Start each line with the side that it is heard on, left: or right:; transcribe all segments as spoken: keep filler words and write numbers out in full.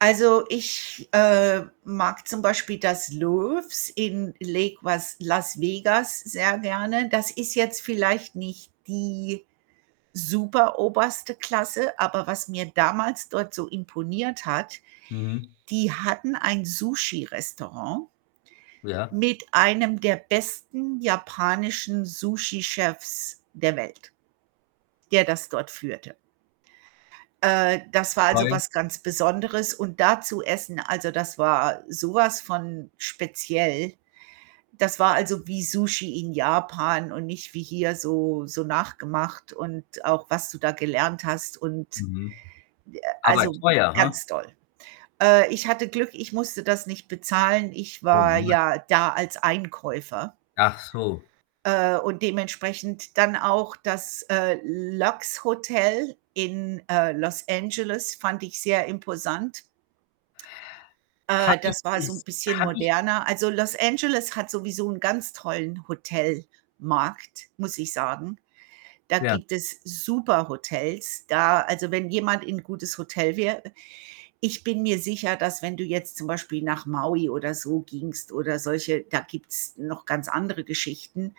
right: Also, ich, äh, mag zum Beispiel das Loews in Lake was Las Vegas sehr gerne. Das ist jetzt vielleicht nicht die superoberste Klasse, aber was mir damals dort so imponiert hat,
left: Mhm.
right: die hatten ein Sushirestaurant
left: Ja.
right: mit einem der besten japanischen Sushi-Chefs der Welt, der das dort führte. Äh, das war, also,
left: Weil?
right: was ganz Besonderes und da zu essen, also, das war so was von speziell. Das war, also, wie Sushi in Japan und nicht wie hier so so nachgemacht und auch, was du da gelernt hast und,
left: Mhm.
right: äh
left: Aber
right: also,
left: teuer, ha?
right: ganz toll. Äh, ich hatte Glück, ich musste das nicht bezahlen. Ich
left: Oh,.
right: war
left: [unintelligible]
right: ja da als Einkäufer.
left: Achso.
right: Äh, und dementsprechend dann auch das, äh, Lox Hotel in, äh, Los Angeles, fand ich sehr imposant.
left: Habe
right: Äh,
left: ich
right: das war so 'n
left: es
right: bisschen
left: habe ich
right: moderner also, Los Angeles hat sowieso 'n ganz tollen Hotelmarkt, muss ich sagen. Da
left: Ja.
right: gibt es super Hotels. Da also, wenn jemand in gutes Hotel wäre ich bin mir sicher, dass wenn du jetzt zum Beispiel nach Maui oder so gingst oder solche da gibt's noch ganz andere Geschichten.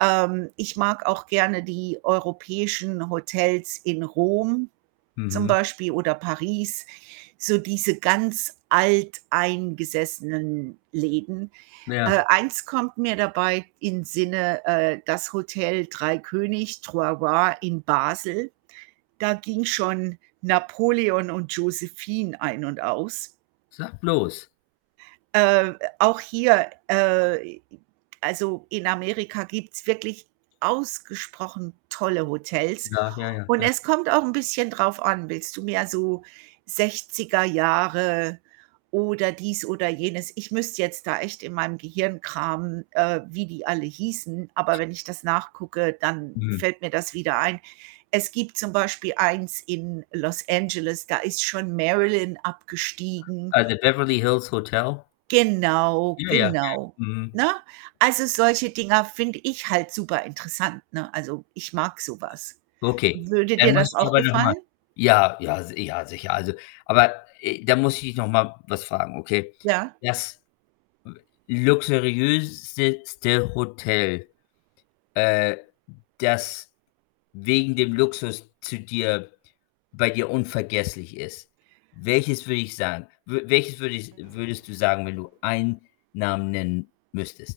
right: Ähm, ich mag auch gerne die europäischen Hotels in Rom zum
left: Mhm.
right: Beispiel oder Paris, so diese ganz alteingesessenen Läden. Äh,
left: Ja.
right: eins kommt mir dabei in Sinne, äh, das Hotel Drei König, Trois Rois in Basel. Da ging schon Napoleon und Josephine ein und aus.
left: Sag bloß.
right: Äh, auch hier, äh also, in Amerika gibt's wirklich ausgesprochen tolle Hotels.
left: Ja. Ja, ja.
right: Und
left: Ja.
right: es kommt auch 'n bisschen drauf an, willst du mehr so Sechziger Jahre oder dies oder jenes? Ich müsste jetzt da echt in meinem Gehirn kramen, äh, wie die alle hießen, aber wenn ich das nachgucke, dann
left: Mhm.
right: fällt mir das wieder ein. Es gibt zum Beispiel eins in Los Angeles, da ist schon Marilyn abgestiegen.
left: Ah, the Beverly Hills Hotel?
right: Genau,
left: Ja, ja. Ja.
right: genau,
left: Mhm.
right: ne? Also, solche Dinger finde ich halt superinteressant, ne also, ich mag so was.
left: Okay.
right: Würde
left: Dann
right: dir
left: muss
right: das
left: ich dich
right: auch
left: aber noch mal
right: gefallen?
left: Ja, ja, si ja, sicher. Also aber, äh, da muss ich dich noch mal was fragen, okay?
right: Ja?
left: Das luxuriösezte Hotel, äh, das wegen dem Luxus zu dir bei dir unvergesslich ist, welches würde ich sagen? W welches würde ich würdest du sagen, wenn du einen Namen nennen müsstest?